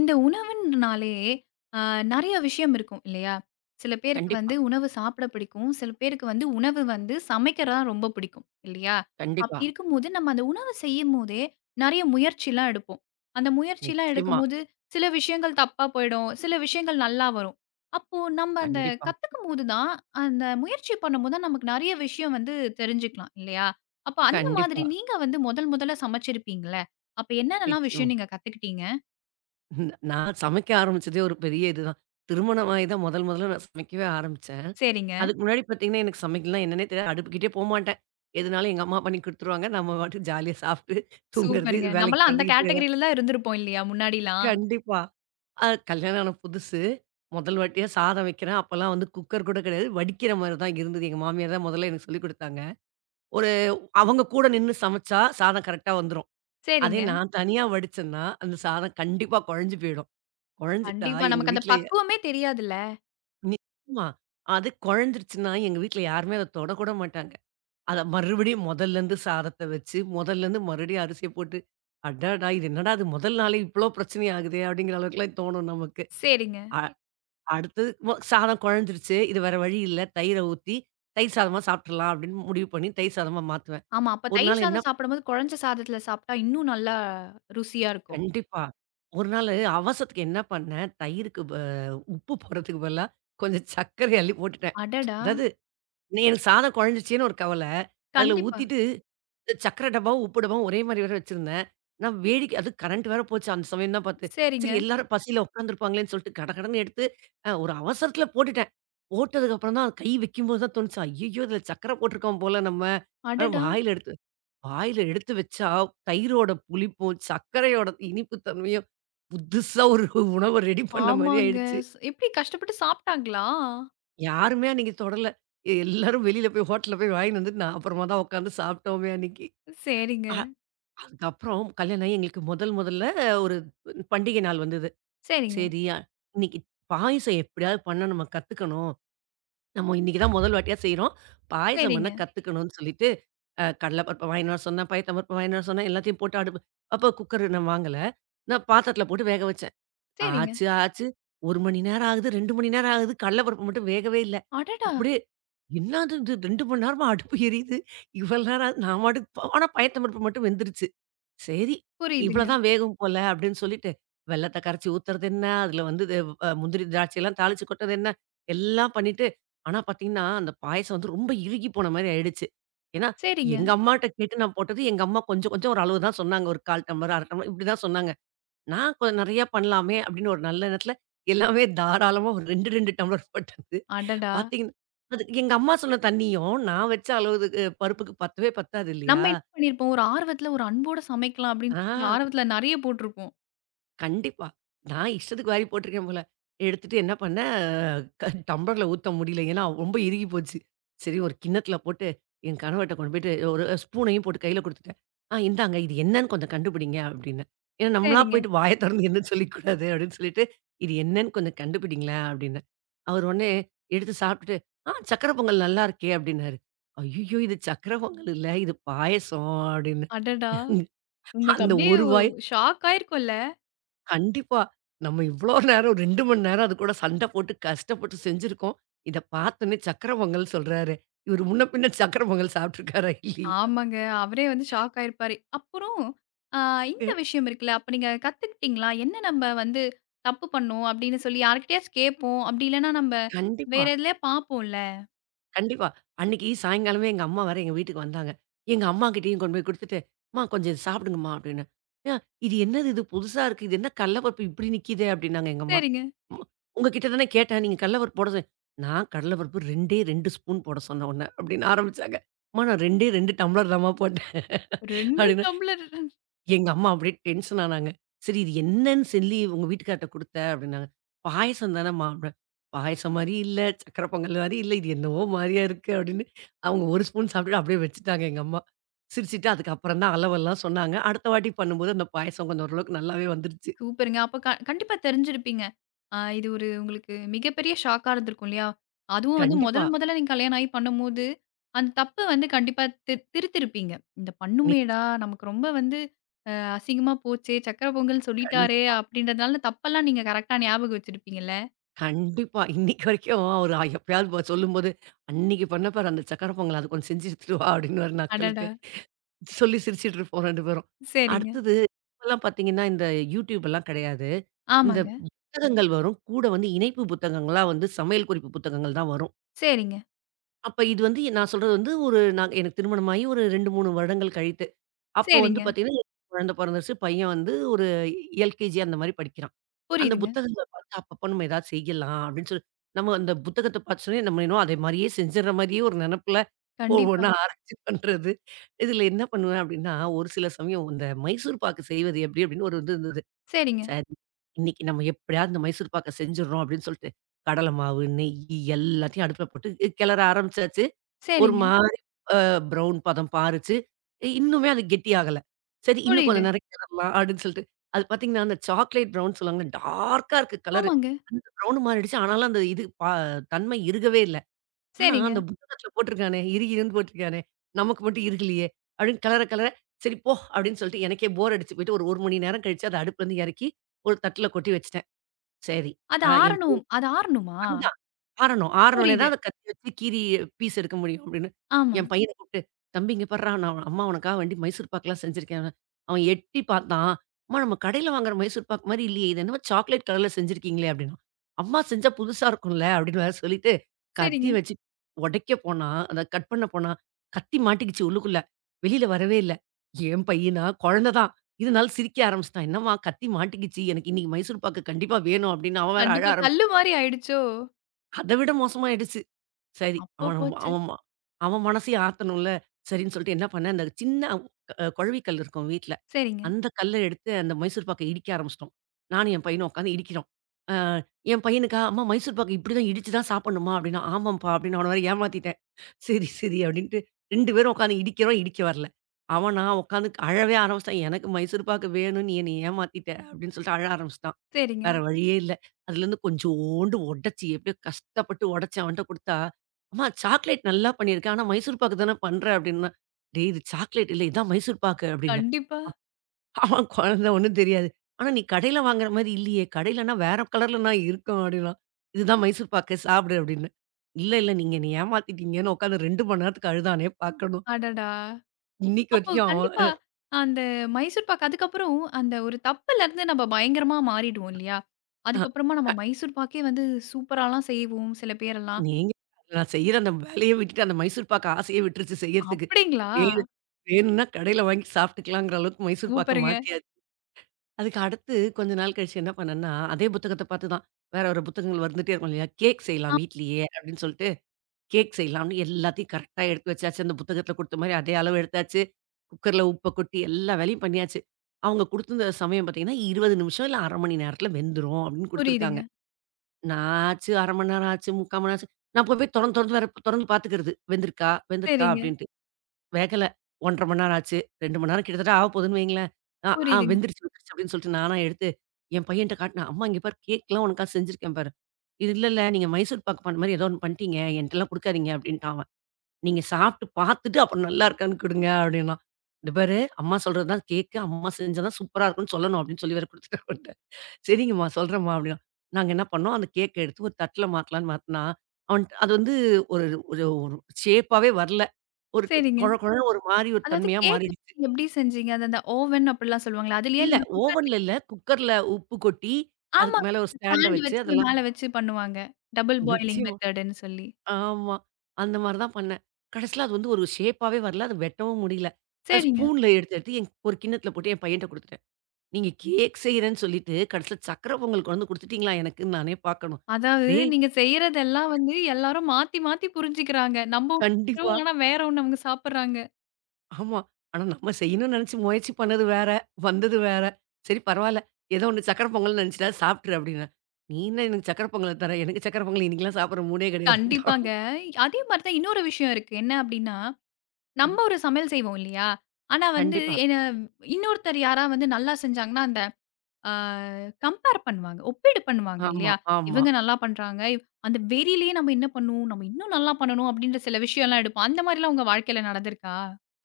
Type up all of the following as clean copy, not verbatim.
இந்த உணவுன்றனாலே அ நெறைய விஷயம் இருக்கும் இல்லையா? சில பேருக்கு வந்து கண்டிப்பா, உணவு சாப்பிட பிடிக்கும். சில பேருக்கு வந்து உணவு வந்து சமைக்கிறதா ரொம்ப பிடிக்கும் இல்லையா? கண்டிப்பா. அப்படி இருக்கும்போது நம்ம அந்த உணவு செய்யும்போதே நெறைய முயற்சிலாம் எடுப்போம். அந்த முயற்சிலாம் நிச்சயமா. எடுக்கும்போது சில விஷயங்கள் தப்பா போயிடும். சில விஷயங்கள் நல்லா வரும். அப்போ நம்ம அந்த கண்டிப்பா, கத்துக்கும்போது தான் அந்த முயற்சி பண்ணும்போது தான் நமக்கு நெறைய விஷயம் வந்து தெரிஞ்சுக்கலாம் இல்லையா? அப்ப அந்த மாதிரி கண்டிப்பா. நீங்க வந்து முதல் முதல்ல சமைச்சிருப்பீங்கல்ல? அப்ப என்னென்னலாம் விஷயம் நிச்சயமா. நீங்க கத்துக்கிட்டீங்க? நான் சமைக்க ஆரம்பிச்சதே ஒரு பெரிய இதுதான். திருமணமாகி தான் முதல் முதல்ல நான் சமைக்கவே ஆரம்பிச்சேன். சரிங்க. அதுக்கு முன்னாடி பார்த்தீங்கன்னா, எனக்கு சமைக்கலாம் என்னன்னே தெரியாது. அடுப்புக்கிட்டே போமாட்டேன். எதுனாலும் எங்க அம்மா பண்ணி குடுத்துருவாங்க. நம்ம பாட்டுக்கு ஜாலியா சாப்பிட்டு தூங்குறது, சூப்பருங்க. வேலைக்கு நம்மலாம் அந்த போறது இதேதான். கேட்டகரில தான் இருந்திருப்போம் இல்லையா? முன்னாடிலாம். கண்டிப்பா. கல்யாணம் ஆன புதுசு. முதல் வாட்டியா சாதம் வைக்கிறேன். அப்பலாம் வந்து குக்கர் கூட கிடையாது. வடிக்கிற மாரி தான் இருந்தது. எங்க மாமியார் தான் முதல்ல எனக்கு சொல்லிக் குடுத்தாங்க. ஒரு அவங்க கூட நின்னு சமைச்சா சாதம் கரெக்ட்டா வந்துரும். அதே சரிங்க. நான் தனியா வடிச்சேன்னா, அந்த சாதம் கண்டிப்பா குழஞ்சு போயிடும். குழஞ்சிட்டா கண்டிப்பா. எங்க நமக்கு அந்த வீட்ல பக்குவமே தெரியாதுல்ல. நிச்சயமா. அது குழஞ்சிருச்சுன்னா, எங்க வீட்ல யாருமே அத தொடக்கூட மாட்டாங்க. அத மறுபடியும் மொதல்லருந்து சாதத்த வச்சு, மொதல்லருந்து மறுபடியும் அரிசிய போட்டு, அடடா! இது என்னடா இது முதல் நாளே இவ்ளோ பிரச்சனை ஆகுதே! அப்படிங்கிற அளவுக்குலாம் தோணும் நமக்கு. சரிங்க. அ அடுத்தது சாதம் குழஞ்சிருச்சு. இது வேற வழி இல்ல. தயிர ஊத்தி, தயிர் சாதமா சாப்ட்டுறலாம் அப்படின்னு முடிவு பண்ணி, தயிர் சாதமா மாத்துவேன். ஆமா. அப்ப ஒரு தயிர் நாள் என்ன சாதம் சாப்பிடும்போது குழஞ்ச சாதத்துல சாப்பிட்டா இன்னும் நல்லா ருசியா இருக்கும். கண்டிப்பா. ஒரு நாளு அவசரத்துக்கு என்ன பண்ணேன், தயிருக்கு உப்பு போடுறதுக்கு பதிலா, கொஞ்சம் சர்க்கரைய அள்ளி போட்டுட்டேன். அடடா! அதாவது நீ எனக்கு சாதம் குழஞ்சிருச்சேன்னு ஒரு கவல. அதில கண்டிப்பா. ஊத்திட்டு இந்த சர்க்கரை டப்பாவும், உப்பு டப்பாவும் ஒரே மாரி வேற வச்சிருந்தேன். நான் வேடிக்கை அது கரண்ட் வேற போச்சு அந்த சமயம் தான் பார்த்து. சரி சரிங்க. எல்லாரும் பசியில உட்காந்துருப்பாங்களேன்னு சொல்லிட்டு கடகடன்னு எடுத்து ஒரு அவசரத்தில போட்டுட்டேன். போட்டதுக்கு அப்புறம் தான் கை வைக்கும்போது தான் தோணுச்சு, ஐய்யயோ! இதில சர்க்கரை போட்டுருக்கோம் போல நம்ம. அ அடடா! வாயில எடுத்து வாயில எடுத்து வச்சா, தயிரோட புளிப்பும், சர்க்கரையோட இனிப்பு தன்மையும், புதுசா ஒரு உணவ ரெடி பண்ண மாரி ஆமாங்க. ஆயிடுச்சு. எப்படி கஷ்டப்பட்டு சாப்பிட்டாங்களா? யாருமே அன்னைக்கு தொடல. எல்லாரும் வெளியில போய் ஹோட்டல்ல போய் வாங்கின்னு வந்து, நான் அப்புறமா தான் உட்காந்து சாப்பிட்டோமே அன்னைக்கு. சரிங்க. அ அதுக்கப்புறம் கல்யாணம் ஆகி எங்களுக்கு முதல் முதல்ல ஒரு பண்டிகை நாள் வந்தது. சரிங்க. சரி, இன்னைக்கு பாயசம் எப்படியாவது பண்ண நம்ம கத்துக்கணும். நம்ம இன்னைக்கு தான் முதல் வாட்டியா செய்றோம். பாயசம் சரிங்க. பண்ண கத்துக்கணும்னு சொல்லிட்டு கடல பருப்பு வாங்கின்னு வர சொன்னேன், பயத்தம்பருப்பு வாங்கின்னு வர சொன்னேன். எல்லாத்தையும் போட்டு அடுப்பு அப்போ குக்கர் நான் வாங்கல. நான் பாத்திரத்தில போட்டு வேக வச்சேன். சரிங்க. ஆச்சு, ஆச்சு. 1 மணி நேரம் ஆகுது, 2 மணி நேரம் ஆகுது. கடல பருப்பு மட்டும் வேகவே இல்ல. அடடா! அப்படியே என்னது இது 2 மணி நேரமா அடுப்பு எரியுது. இவ்வளோ நேரம் ஆகுது. நான் பாட்டுக்கு ஆனா பயத்தம்பருப்பு மட்டும் வெந்துருச்சு. சரி. புரியுதுங்க. இவ்வளதான் வேகும் போல அப்படின்னு சொல்லிட்டு, வெல்லத்த கரைச்சு ஊத்துறது என்ன, அதுல வந்து இது முந்திரி, திராட்சைலாம் தாளிச்சு கொட்டுறது என்ன, எல்லாம் பண்ணிட்டு, ஆனா பார்த்தீங்கன்னா, அந்த பாயாசம் வந்து ரொம்ப இறுகி போன மாரி ஆயிடுச்சு. ஏன்னா, சரிங்க. எங்க அம்மாட்ட கேட்டு நான் போட்டது, எங்க அம்மா கொஞ்சம் கொஞ்சம் ஒரு அளவு தான் சொன்னாங்க. ஒரு 1/4 டம்ளர், 1/2 டம்ளர் இப்படி தான் சொன்னாங்க. நான் கொ நெறையா பண்ணலாமே அப்படின்னு ஒரு நல்ல எண்ணத்துல, எல்லாமே தாராளமா ஒரு 2, 2 டம்ளர் போட்டது. அடடா! பார்த்தீங்கன்னா, அது எங்க அம்மா சொன்ன தண்ணியும், நான் வச்ச அளவுக்கு பருப்புக்கு பத்தவே பத்தாது இல்லையா? நம்ம என்ன பண்ணியிருப்போம்? ஒரு ஆர்வத்துல ஒரு அன்போட சமைக்கலாம் அப்படின்னு சொல்லி ஆ. ஆர்வத்துல நெறைய போட்டிருப்போம். கண்டிப்பா. நான் இஷ்டத்துக்கு வாரி போட்டுருக்கேன் போல. எடுத்துட்டு என்ன பண்ணேன், டம்ளர்ல ஊத்த முடியல. ஏன்னா ரொம்ப இறுகி போச்சு. சரி ஒரு கிண்ணத்துல போட்டு என் கணவர்ட்ட கொண்டு போயிட்டு ஒரு ஸ்பூனையும் போட்டு கையில குடுத்துட்டேன். "ஆ இந்தாங்க இது என்னன்னு கொஞ்சம் கண்டுபிடிங்க" அப்டின்னேன். ஏன்னா நம்மளா சரிங்க. போயிட்டு வாய தொறந்து என்ன சொல்லிக்கூடாது அப்டின்னு சொல்லிட்டு, "இது என்னன்னு கொஞ்சம் கண்டுபிடிங்களேன்" அப்டின்னேன். அவர் உடனே எடுத்து சாப்ட்டுட்டு, "ஆ சர்க்கரை பொங்கல் நல்லா இருக்கே" அப்டின்னாரு. "ஐய்யய்யோ! இது சர்க்கரை பொங்கல் இல்ல, இது பாயாசம்" அப்டின்னு. அடடா! உங்களுக்கு அந்த அப்படியே ஒரு வாய் ஷாக் ஆயிருக்கும்ல. கண்டிப்பா. நம்ம இவ்ளோ நேரம் 2 மணி நேரம் அது கூட சண்ட போட்டு கஷ்டப்பட்டு செஞ்சிருக்கோம். இத பார்த்தோனே சக்கர பொங்கல் சொல்றாரு. இவரு முன்ன பின்ன சக்கர பொங்கல் சாப்ட்டுருக்காரா இல்லையா? ஆமாங்க. அவரே வந்து ஷாக் ஆயிருப்பாரு. அப்புறம் அ இந்த விஷயம் இருக்குல்ல, அப்ப நீங்க கத்துக்கிட்டீங்களா? என்ன நம்ப வந்து தப்பு பண்ணோம் அப்படின்னு சொல்லி யார்கிட்டயாச்சும் கேட்போம். அப்படி இல்லன்னா நம்ப வேற கண்டிப்பா, எதுலயா பார்ப்போம்ல. கண்டிப்பா. அன்னைக்கு சாயங்காலமே எங்க அம்மா வேற எங்க வீட்டுக்கு வந்தாங்க. எங்க அம்மாகிட்டயும் கொண்டு போய் குடுத்துட்டு, "அம்மா கொஞ்சம் இத சாப்பிடுங்கம்மா" அப்டின்னேன். "ஏன் இது என்னது இது புதுசா இருக்கு. இது என்ன கடல பருப்பு இப்டி நிக்கிதே?" அப்டின்னாங்க எங்க அம்மா. சரிங்க. "அம்மா உங்ககிட்ட தானே கேட்டேன். நீங்க கடல பருப்பு போட சொன்" "நான் கடல பருப்பு 2டே 2 ஸ்பூன் போட சொன்னேன் உன்ன" அப்டின்னு ஆரம்பிச்சாங்க. "அம்மா நான் 2டே 2 டம்ளர் தாம்மா போட்டேன்." 2 அப்படின்னு. டம்ளர். எங்க அம்மா அப்படியே டென்ஷன் ஆனாங்க. "சரி இது என்னன்னு சொல்லி உங்க வீட்டுக்கார்ட்ட குடுத்த?" அப்படின்னாங்க. "பாயாசம் தானம்மா" அப்படின். "பாயாசம் மாரி இல்ல, சக்கரை பொங்கல் மாரி இல்ல. இது என்னவோ மாரியா இருக்கு" அப்படின்னு. அவங்க ஒரு ஸ்பூன் சாப்பிட்டுட்டு அப்படியே வச்சுட்டாங்க எங்க அம்மா. சிரிச்சுட்டு அதுக்கப்புறம் தான் அளவெல்லாம் சொன்னாங்க. அடுத்த வாட்டி பண்ணும்போது அந்த பாயாசம் கொஞ்சம் ஓரளவுக்கு நல்லாவே வந்துருச்சு. சூப்பருங்க. அப்ப க கண்டிப்பா தெரிஞ்சிருப்பீங்க. இது ஒரு உங்களுக்கு மிகப்பெரிய ஷாக்கா இருந்திருக்கும் இல்லையா? அதுவும் வந்து முதல் கண்டிப்பா. முதல்ல நீங்க கல்யாணம் ஆகி பண்ணும்போது, அந்த தப்ப வந்து கண்டிப்பா திருத்திருப்பீங்க. இந்த நீ பண்ணுமேடா! நமக்கு ரொம்ப வந்து அசிங்கமா போச்சே! சக்கர பொங்கல் சொல்லிட்டாரே! கண்டிப்பா, அப்டின்றதுனால தப்பெல்லாம் நீங்க கரெக்ட்டா ஞாபகம் வச்சிருப்பீங்கல்ல? கண்டிப்பா. இன்னைக்கு வரைக்கும் அவரு எப்பயாவது சொல்லும்போது, "அன்னைக்கு பண்ண பாரு அந்த சக்கரை பொங்கல், அது கொஞ்சம் செஞ்சு எடுத்துட்டு வா" அப்படின்னுவாரு நக்கலுக்கு. அடடா! சொல்லி சிரிச்சுட்டு இருப்போம் 2 பேரும். சரிங்க. அடுத்தது இப்பலாம் பார்த்தீங்கன்னா, இந்த YouTube எல்லாம் கிடையாது. இந்த ஆமாங்க. புத்தகங்கள் வரும். கூட வந்து இணைப்பு புத்தகங்களா வந்து சமையல் குறிப்பு புத்தகங்கள் தான் வரும். சரிங்க, அப்ப இது வந்து நான் சொல்றது வந்து ஒரு நான் எனக்கு திருமணமாகி ஒரு 2, 3 வருடங்கள் கழித்து. அப்போ வந்து சரிங்க. பார்த்தீங்கன்னா, குழந்தை பொறந்துருச்சு. பையன் வந்து ஒரு எல்கேஜி அந்த மாரி படிக்கிறான். அந்த புரியுதுங்க. புத்தகங்கள பார்த்து அப்பப்போ நம்ம ஏதாவது செய்யலாம் அப்படின்னு சொல்லி நம்ம அந்த புத்தகத்த பார்த்த உடனே நம்ம என்னமோ அதே மாரியே செஞ்சுடுற மாரியே ஒரு நெனப்பு. கண்டிப்பா. ஒவ்வொன்னா ஆராய்ச்சி பண்றது. இதில என்ன பண்ணுவேன் அப்டின்னா, ஒரு சில சமயம் இந்த மைசூர் பாக்கு செய்வது எப்டி அப்டின்னு ஒரு இது இருந்தது. சரிங்க, சரி, இன்னைக்கு நம்ம எப்டியாவது இந்த மைசூர் பாக்க செஞ்சுர்றோம் அப்டின்னு சொல்லிட்டு, கடல மாவு, நெய்யி எல்லாத்தையும் அடுப்புல போட்டு கிளற ஆரம்பிச்சாச்சு. ஒரு சரிங்க. மாரி ப்ரவுன் பதம் பாருச்சு. இன்னுமே அது கெட்டியாகல. சரி இன்னும் கொஞ்ச புரியுது. நேரம் கிளறலாம் அப்டின்னு சொல்லிட்டு, அது பார்த்தீங்கன்னா, அந்த சாக்லேட் ப்ரவுன் சொல்லுவாங்கல்ல டார்க்கா இருக்கு கலரு. ஆமாங்க. அந்த ப்ரவுன் மாறிடுச்சு. ஆனாலும் அந்த இது தன்மை இருக்கவே இல்ல. ஆனா, சரிங்க. அந்த புத்தகத்தில போட்டிருக்கானே, "இருகிருன்னு" போட்டிருக்கானே, நமக்கு மட்டும் இருக்கலையே! அப்படின்னு கெளற, கெளற "சரி போ" அப்படின்னு சொல்லிட்டு எனக்கே போர் அடிச்சு போயிட்டு ஒரு 1 மணி நேரம் கழிச்சு அத அடுப்புலருந்து இறக்கி, ஒரு தட்டில கொட்டி வச்சுட்டேன். சரி. அது ஆ என் ஆறணும் அது ஆறணுமா? பையன் ஆறணும். ஆறுனோனே புரியுது. தான் அத கத்தி வச்சு கீறி பீஸ் எடுக்க முடியும் அப்படின்னு. ஆமா. என் பையன கூப்ட்டு, "தம்பி இங்க பார்றா, நான் அம்மா உனக்காக வேண்டி மைசூர் பாக்குலாம் செஞ்சிருக்கேன்." அவன் எட்டி பார்த்தான். "அம்மா நம்ம கடையில வாங்குற மைசூர் பாக்கு மாரி இல்லையே. இது என்னமோ சாக்லேட் கலர்ல செஞ்சிருக்கீங்களே" அப்படின்னான். "அம்மா செஞ்சா புதுசா இருக்கும்ல" அப்படின்னு வேற சொல்லிட்டு, சரிங்க. கத்தி வச்சு உடைக்க போனா, அத கட் பண்ண போனா, கத்தி மாட்டிக்கிச்சு உள்ளுக்குள்ள. வெளியில வரவே இல்ல. என் பையனா குழந்த தான். இருந்தாலும் சிரிக்க ஆரம்பிச்சுட்டான். "என்னம்மா கத்தி மாட்டிக்கிச்சு. எனக்கு இன்னைக்கு மைசூர் பாக்கு கண்டிப்பா வேணும்" அப்படின்னு அவன் வேற அழ கண்டிப்பா கல்லு ஆரம்பிச்சுட்டான். மாரி ஆயிடுச்சோ! அத விட மோசமாயிடுச்சு. சரி அப்போ போச்சு. அவன் ம அவன் மனசையும் ஆத்தணும்ல. சரின்னு சொல்லிட்டு என்ன பண்ணேன், அந்த சின்ன குழவி கல் இருக்கும் வீட்ல. சரிங்க, அந்த கல்ல எடுத்து அந்த மைசூர் பாக்க இடிக்க ஆரம்பிச்சுட்டோம். நானும் என் பையனும் உட்காந்து இடிக்கிறோம். அ என் பையனுக்கா, "அம்மா மைசூர் பாக்கு இப்படிதான் இடிச்சு தான் சாப்பிடணுமா?" அப்படின்னா, "ஆமாம்ப்பா" அப்படின்னு அவன வேற ஏமாத்திட்டேன். சரி, சரி அப்படின்ட்டு 2 பேரும் உட்காந்து இடிக்கிறோம், இடிக்க வரல. அவனா உட்காந்து அழவே ஆரம்பிச்சுட்டான். "எனக்கு மைசூர் பாக்கு வேணும்னு நீ என்னைய ஏமாத்திட்ட" அப்படின்னு சொல்லிட்டு அழ ஆரம்பிச்சுட்டான். சரிங்க. வேற வழியே இல்ல. அதுலேருந்து கொஞ்சோண்டு உடைச்சு, எப்படியோ கஷ்டப்பட்டு உடைச்சு அவன்ட்ட குடுத்தா, "அம்மா சாக்லேட் நல்லா பண்ணியிருக்கேன். ஆனா மைசூர் பாக்கு தானே பண்ற" அப்படின்னா, "டேய் இது சாக்லேட் இல்ல. இதான் மைசூர் பாக்கு" அப்படின்னேன். கண்டிப்பா. அவன் குழந்த ஒண்ணும் தெரியாது. "ஆனா நீ கடையில வாங்குற மாரி இல்லையே. கடையிலனா வேற கலர்லனா இருக்கும்" அப்படின்னான். "இதுதான் மைசூர் பாக்கு. சாப்பிடு" அப்படின்னேன். "இல்ல, இல்ல. நீங்க என்னைய ஏமாத்திட்டீங்கன்னு" உட்காந்து 2 மணி நேரத்துக்கு அழுதானே பார்க்கணும். அடடா! இன்னைக்கு அப்போ வரைக்கும் அவன் கண்டிப்பா அந்த மைசூர் பாக்கு அதுக்கப்புறம் அந்த ஒரு தப்புலருந்து நம்ம பயங்கரமா மாறிடுவோம் இல்லையா? அ. அதுக்கப்புறமா நம்ம மைசூர் பாக்கே வந்து சூப்பராலாம் செய்வோம் சில பேரெல்லாம். நீங்க நான் செய்ற அந்த வேலைய விட்டுட்டு, அந்த மைசூர் பாக்கு ஆசையே விட்டுருச்சு செய்யறதுக்கு. அப்படிங்களா? வேணு வேணும்னா கடையில வாங்கி சாப்பிட்டுக்கலாங்கிற அளவுக்கு மைசூர் பாக்க சூப்பருங்க. மாத்தியாச்சு. அதுக்கு அடுத்து கொஞ்ச நாள் கழிச்சு என்ன பண்ணேன்னா, அதே புத்தகத்த பார்த்து தான் வேற ஒரு புத்தகங்கள் வந்துட்டே இருக்கும் இல்லையா? கேக் ஆ செய்யலாம் வீட்லயே அப்படின்னு சொல்லிட்டு, கேக் செய்யலாம்னு எல்லாத்தையும் கரெக்ட்டா எடுத்து வச்சாச்சு. அந்த புத்தகத்துல குடுத்த மாரி அதே அளவு எடுத்தாச்சு. குக்கர்ல உப்ப கொட்டி எல்லா வேலையும் பண்ணியாச்சு. அவங்க குடுத்திருந்த சமயம் பார்த்தீங்கன்னா, 20 நிமிஷம் இல்ல 1/2 மணி நேரத்துல வெந்துரும் அப்படின்னு குடுத்துருக்காங்க. புரியுதுங்க. நான் ஆச்சு 1/2 மணி நேரம் ஆச்சு, 3/4 மணி நேரம் ஆச்சு. நான் போய் போய் தொறந்து தொறந்து வேற தொறந்து பார்த்துக்கிறது. வெந்திருக்கா, வெந்திருக்கா சரிங்க, அப்டின்ட்டு. வேகல. 1 1/2 மணி நேரம் ஆச்சு. 2 மணி நேரம் கிட்டத்தட்ட ஆக போதுன்னு வைங்களேன். ஆ, ஆ புரியுதுங்க. வெந்துருச்சு வெந்துருச்சு அப்டின்னு சொல்லிட்டு நானா எடுத்து என் பையன்ட்ட காட்டுனேன். அம்மா இங்க பாரு கேக்லாம் உனக்காக செஞ்சிருக்கேன் பாரு. இது இல்லல்ல நீங்க மைசூர் பாக்கு பண் மாரி ஏதோ ஒண்ணு பண்ணிட்டீங்க. என்ட்டலாம் குடுக்காதீங்க அப்டின்ட்டான் அவன். நீங்க சாப்ட்டு பார்த்துட்டு அப்புறம் நல்லா இருக்கான்னு குடுங்க அப்டின்னான். இந்த பாரு அம்மா சொல்றது தான் கேக்கு. அம்மா செஞ்சா தான் சூப்பரா இருக்கும்னு சொல்லணும் அப்டின்னு சொல்லி வேற குடுத்துட்டேன் அவன்ட்ட. சரிங்கம்மா, சொல்றேம்மா அப்டின்னா. நாங்க என்ன பண்ணோம், அந்த கேக்க எடுத்து ஒரு தட்ல மாத்தலான்னு மாத்துனா, அவன் அது வந்து ஒரு ஒரு ஒரு ஷேப்பாவே வரல. ஒரு சரிங்க. கொழ கொழன்னு ஒரு மாரி ஒரு அதாவது தன்மையா கேக் மாறிடுச்சு. எப்படி செஞ்சீங்க? அது அந்த ஓவன் அப்படிலாம் சொல்லுவாங்கல்ல. அதுலயே இல்ல இந்த குக்கர்லயே ஓவன்ல இல்ல, குக்கர்ல உப்பு கொட்டி, ஆமா. அதுக்கு மேல ஒரு ஸ்டாண்ட ஸ்டாண்ட் வச்சு வச்சு அதெல்லாம் மேல வச்சு பண்ணுவாங்க. டபுள் பாயிலிங் நிச்சயமா. மெத்தடுன்னு சொல்லி. ஆமா. அந்த மாரி தான் பண்ணேன். கடைசில அது வந்து ஒரு ஷேப்பாவே வரல. அது வெட்டவும் முடியல. அது சரிங்க. ஸ்பூன்ல எடுத்து எடுத்து என் ஒரு கிண்ணத்துல போட்டு என் பையன்ட்ட குடுத்துட்டேன். நீங்க கேக் செய்றேன்னு சொல்லிட்டு, கடைசில சர்க்கரை பொங்கல் கொண்டு வந்து குடுத்துட்டீங்களா எனக்குன்னு நானே பார்க்கணும். அதாவது டேய்! நீங்க செய்றதெல்லாம் வந்து எல்லாரும் மாத்தி, மாத்தி புரிஞ்சுக்கிறாங்க. நம்ம ஒண்ணு செய்றோம், கண்டிப்பா. ஆனா வேற ஒண்ணு அவங்க சாப்பிடுறாங்க. ஆமா. ஆனா நம்ம செய்யணும்னு நெனச்சு முயற்சி பண்ணது வேற, வந்தது வேற. சரி பரவால்ல. ஏதோ ஒண்ணு சக்கர பொங்கல்னு நெனச்சுட்டா சாப்ட்டுரு அப்டின்னேன். நீ என்ன எனக்கு சக்கர பொங்கல தர? எனக்கு சக்கர பொங்கல் இன்னைக்குலாம் சாப்பிடுற மூடே கிடையாதுன்ட்டான். கண்டிப்பாங்க. அதே மாரி தான் இன்னொரு விஷயம் இருக்கு. என்ன அப்டின்னா, நம்ம ம். ஒரு சமையல் செய்வோம் இல்லையா? ஆனா வந்து கண்டிப்பா. என்ன இன்னொருத்தர் யாரா வந்து நல்லா செஞ்சாங்கன்னா, அந்த அ கம்பேர் பண்ணுவாங்க. ஒப்பீடு பண்ணுவாங்க ஆமா, இல்லையா? ஆமா. இவங்க நல்லா பண்றாங்க. இவ்- அந்த வெறியிலேயே நம்ம என்ன பண்ணுவோம்? நம்ம இன்னும் நல்லா பண்ணணும் அப்டின்ற சில விஷயம்லாம் எடுப்போம். அந்த மாரிலாம் உங்க வாழ்க்கையில நடந்திருக்கா?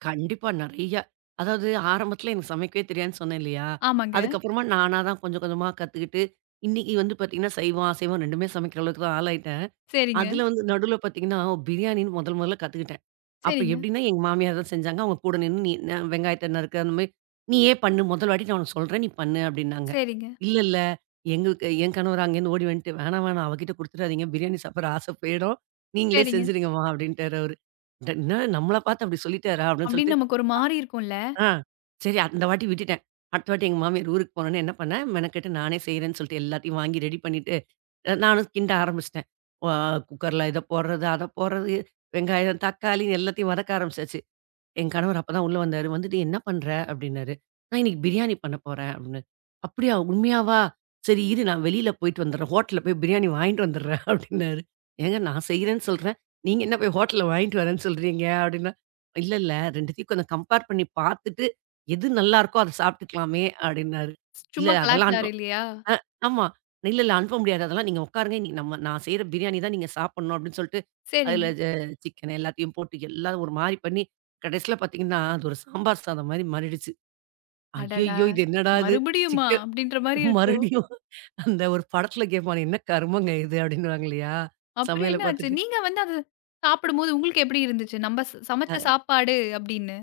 கண்டிப்பா நெறைய. அதாவது ஆரம்பத்துல எனக்கு சமைக்கவே தெரியாதுன்னு சொன்னேன் இல்லையா? ஆமாங்க. அதுக்கப்புறமா நானா தான் கொஞ்சம் கொஞ்சமா கத்துக்கிட்டு, இன்னைக்கு வந்து பாத்தீங்கன்னா, சைவம், அசைவம் 2மே சமைக்கிற அளவுக்கு தான் ஆளாயிட்டேன். சரிங்க, அதுல வந்து நடுவுல பாத்தீங்கன்னா, பிரியாணின்னு முதல் முதல்ல கத்துக்கிட்டேன். அப்ப சரிங்க, எப்படின்னா, எங்க மாமியார் தான் செஞ்சாங்க. அவங்க கூட நின்னு, "நீ வெங்காயத்த நறுக்க அந்த மாரி நீயே பண்ணு. முதல் வாட்டி நான் உனக்கு சொல்றேன். நீ பண்ணு" அப்படின்னாங்க. சரிங்க, "இல்ல, இல்ல எங்களுக்கு என் கணவர் அங்கேருந்து ஓடி வந்துட்டு, வேணாம், வேணாம் அவகிட்ட குடுத்துடாதீங்க. பிரியாணி சாப்பிடுற ஆசை போயிடும். நீங்களே சரிங்க செஞ்சுடுங்கம்மா" அப்படின்ட்டாரு அவரு. என்ன நம்மள பார்த்து அப்படி சொல்லிட்டாரா? அப்படின்னு அப்டின்னு சொல்லிட்டு, நமக்கு ஒரு மாரி இருக்கும்ல. ஆ சரி அந்த வாட்டி விட்டுட்டேன். அடுத்த வாட்டி எங்க மாமியார் ஊருக்கு போனோனே என்ன பண்ணேன், மெனக்கெட்டு நானே செய்றேன்னு சொல்லிட்டு எல்லாத்தையும் வாங்கி ரெடி பண்ணிட்டு, நானும் கிண்ட ஆரம்பிச்சுட்டேன். அ குக்கர்ல இத போடுறது, அத போடுறது, வெங்காயம், தக்காளி எல்லாத்தையும் வதக்க ஆரம்பிச்சாச்சு. என் கணவர் அப்பதான் உள்ள வந்தாரு. வந்துட்டு "என்ன பண்ற?" அப்படின்னாரு. "நான் இன்னைக்கு பிரியாணி பண்ண போறேன்" அப்படின்னு. "அப்படியா? உண்மையாவா? சரி இரு நான் வெளியில போயிட்டு வந்துடுறேன். ஹோட்டல்ல போய் பிரியாணி வாங்கிட்டு வந்துடுறேன்" அப்படின்னாரு. "ஏங்க நான் செய்றேன்னு சொல்றேன். நீங்க என்ன போய் ஹோட்டல்ல வாங்கிட்டு வரேன்னு சொல்றீங்க?" அப்படின்னா. "இல்ல, இல்ல 2த்தையும் கொஞ்சம் கம்பேர் பண்ணி பார்த்துட்டு, எது நல்லா இருக்கோ அத சாப்பிட்டுக்கலாமே" அப்படின்னாரு. "இல்ல சும்மா அதெல்லாம் கலாய்ச்சாரு இல்லையா? அ ஆமா. இல்ல, இல்ல அனுப்ப முடியாது. அதெல்லாம் நீங்க உட்காருங்க. நீ நம்ம நான் செய்ற பிரியாணி தான் நீங்க சாப்பிடணும் அப்படின்னு சொல்லிட்டு, அதில சரிங்க. சிக்கன் எல்லாத்தையும் போட்டு எல்லாம் ஒரு மாரி பண்ணி, கடைசியில பார்த்தீங்கன்னா, அது ஒரு சாம்பார் சாதம் மாரி மாறிடுச்சு. அடடா! ஐய்யய்யோ! இது என்னடா இது? மறுபடியுமா? சிக்கன் அப்படின்ற மாரி இருக்கும். மறுபடியும் அந்த ஒரு படத்தில கேட்பானே, "என்ன கருமங்க இது?" அப்படின்னுவாங்க இல்லையா? அப்புறம் சமையல என்ன ஆச்சு? பார்த்துட்டு. நீங்க வந்து அத சாப்பிடும்போது உங்களுக்கு எப்படி இருந்துச்சு? நம்ப ச சமைச்ச சாப்பாடு அப்படின்னு.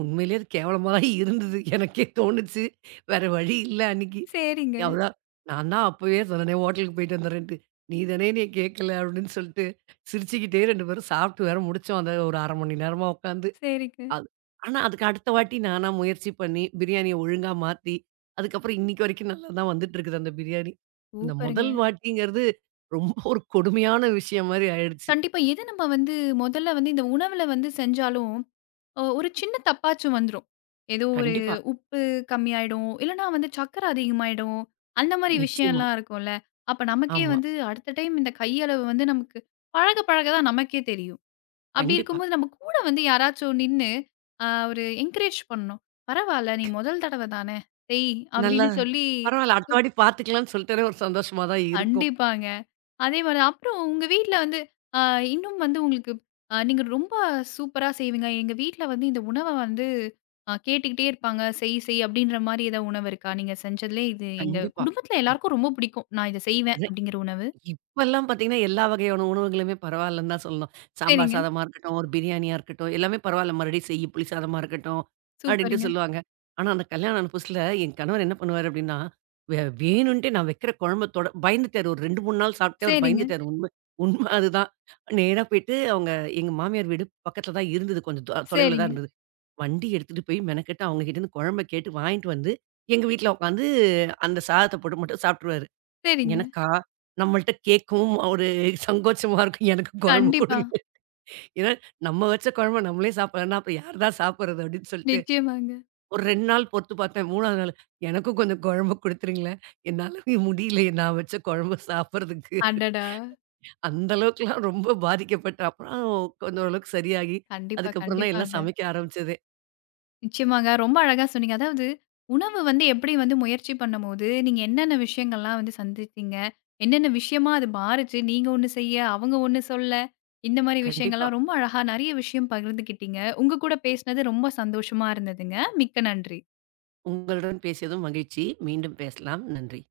உண்மையிலேயே அது கேவலமா தான் இருந்தது. எனக்கே தோணுச்சு. வேற வழி இல்ல அன்னைக்கு. சரிங்க, அதான் நான் தான் அப்பவே சொன்னேனே ஹோட்டலுக்கு போயிட்டு வந்துடுறேன்ட்டு. "நீ தானே என்னைய கேட்கல" அப்படின்னு சொல்லிட்டு சிரிச்சுக்கிட்டே 2 பேரும் சாப்பிட்டு வேற முடிச்சோம். அத ஒரு 1/2 மணி நேரமா உட்காந்து. சரிங்க. அது ஆனா அதுக்கு அடுத்த வாட்டி நானா முயற்சி பண்ணி, பிரியாணிய ஒழுங்கா மாத்தி, அதுக்கப்புறம் இன்னைக்கு வரைக்கும் நல்லா தான் வந்துட்டு இருக்குது அந்த பிரியாணி. அந்த சூப்பருங்க. முதல் வாட்டிங்கிறது ரொம்ப ஒரு கொடுமையான விஷயம் மாரி ஆயிடுச்சு. கண்டிப்பா எது நம்ம வந்து மொதல்ல வந்து இந்த உணவுல வந்து செஞ்சாலும், ஒரு சின்ன தப்பாச்சும் வந்துரும். ஏதோ ஒரு கண்டிப்பா. உப்பு கம்மியாயிடும், இல்லன்னா வந்து சர்க்கரை அதிகமாயிடும். அந்த மாரி நிச்சயமா. விஷயம்லாம் இருக்கும்ல. அப்ப நமக்கே ஆமா. வந்து அடுத்த டைம் இந்த கையளவு வந்து நமக்கு பழக பழக தான் நமக்கே தெரியும். அப்படி கண்டிப்பா. இருக்கும்போது நம்ம கூட வந்து யாராச்சும் நின்னு ஒரு என்கரேஜ் பண்ணணும். "பரவால்ல நீ முதல் தடவ தானே, செய்" நல்லா அப்படின்னு சொல்லி பரவால்ல. அடுத்த வாட்டி பார்த்துக்கலாம்ன்னு சொல்லிட்டாலே ஒரு சந்தோஷமா தான் இருக்கும். கண்டிப்பாங்க. அதே மாரி அப்புறம் உங்க வீட்ல வந்து அ இன்னும் வந்து உங்களுக்கு நீங்க ரொம்ப சூப்பரா செய்வீங்க. எங்க வீட்ல வந்து இந்த உணவ வந்து கேட்டுக்கிட்டே இருப்பாங்க. "செய் செய்" அப்படின்ற மாரி ஏதாவது உணவு இருக்கா? நீங்க செஞ்சதுலயே இது எங்க கண்டிப்பா. குடும்பத்தில ம். எல்லாருக்கும் ரொம்ப பிடிக்கும். நான் இத செய்வேன் அப்படிங்கிற உணவு. இப்பல்லாம் பார்த்தீங்கன்னா, எல்லா வகையான உணவுகளுமே பரவாயில்லன்னு தான் சொல்லணும். சாம்பார் சரிங்க. சாதமா இருக்கட்டும், ஒரு பிரியாணியா இருக்கட்டும், எல்லாமே பரவாயில்ல மறுபடியும் செய்யி புளி சாதமா இருக்கட்டும், அப்படின்ட்டு சூப்பருங்க. சொல்லுவாங்க. ஆனா, அந்த கல்யாணம் ஆன புதுசுல என் கணவர் என்ன பண்ணுவாரு அப்படின்னா, வேணுன்ட்டே நான் வைக்கிற குழம்ப தொட பயந்துட்டாரு. ஒரு 2, 3 நாள் சாப்பிட்டே அவரு சரிங்க, பயந்துட்டாரு. உண்ம உண்ம அதுதான். நேரா போயிட்டு அவங்க எங்க மாமியார் வீடு பக்கத்துல தான் இருந்தது. கொஞ்சம் சரிங்க, தொலைவில தான் சரிங்க, இருந்தது. வண்டி எடுத்துட்டு போய் மெனக்கெட்டு அவங்க கிட்டேருந்து குழம்ப கேட்டு வாங்கிட்டு வந்து, எங்க வீட்ல உட்காந்து அந்த சாதத்த போட்டு மட்டும் சாப்ட்டுருவாரு. சரிங்க. எனக்கா, நம்மள்ட்ட கேட்கவும் ஒரு சங்கோச்சமா இருக்கும். எனக்கு குழம்பு கண்டிப்பா. குடுங்க. ஏன்னா, நம்ம வச்ச குழம்ப நம்மளே சாப்பிடலன்னா, அப்புறம் யார் தான் சாப்பிடுறது அப்படின்னு சொல்லிட்டு, நிச்சயமாங்க. ஒரு 2 நாள் பொறுத்து பார்த்தேன். 3வது நாள் எனக்கும் கொஞ்சம் குழம்பு குடுத்துருங்களேன். என்னால இது முடியல நான் வச்ச குழம்பு சாப்பிடுறதுக்கு. அடடா! அந்த அளவுக்குலாம் ரொம்ப பாதிக்கப்பட்டேன். அப்புறம் கொஞ்சம் ஓரளவுக்கு சரியாகி, கண்டிப்பா, அதுக்கப்புறம் தான் எல்லாம் கண்டிப்பாங்க. சமைக்க ஆரம்பிச்சதே. நிச்சயமாங்க. ரொம்ப அழகா சொன்னீங்க. அதாவது உணவு வந்து எப்படி வந்து முயற்சி பண்ணும்போது, நீங்க என்னென்ன விஷயங்கள்லாம் வந்து சந்தித்தீங்க? என்னென்ன விஷயமா அது மாறுச்சு? நீங்க ஒண்ணு செய்ய, அவங்க ஒண்ணு சொல்ல, இந்த மாரி கண்டிப்பா. விஷயங்கள்லாம் ரொம்ப அழகா நெறைய விஷயம் பகிர்ந்துக்கிட்டீங்க. உங்க கூட பேசினது ரொம்ப சந்தோஷமா இருந்ததுங்க. மிக்க நன்றி. உங்களுடன் பேசியதும் மகிழ்ச்சி. மீண்டும் பேசலாம். நன்றி.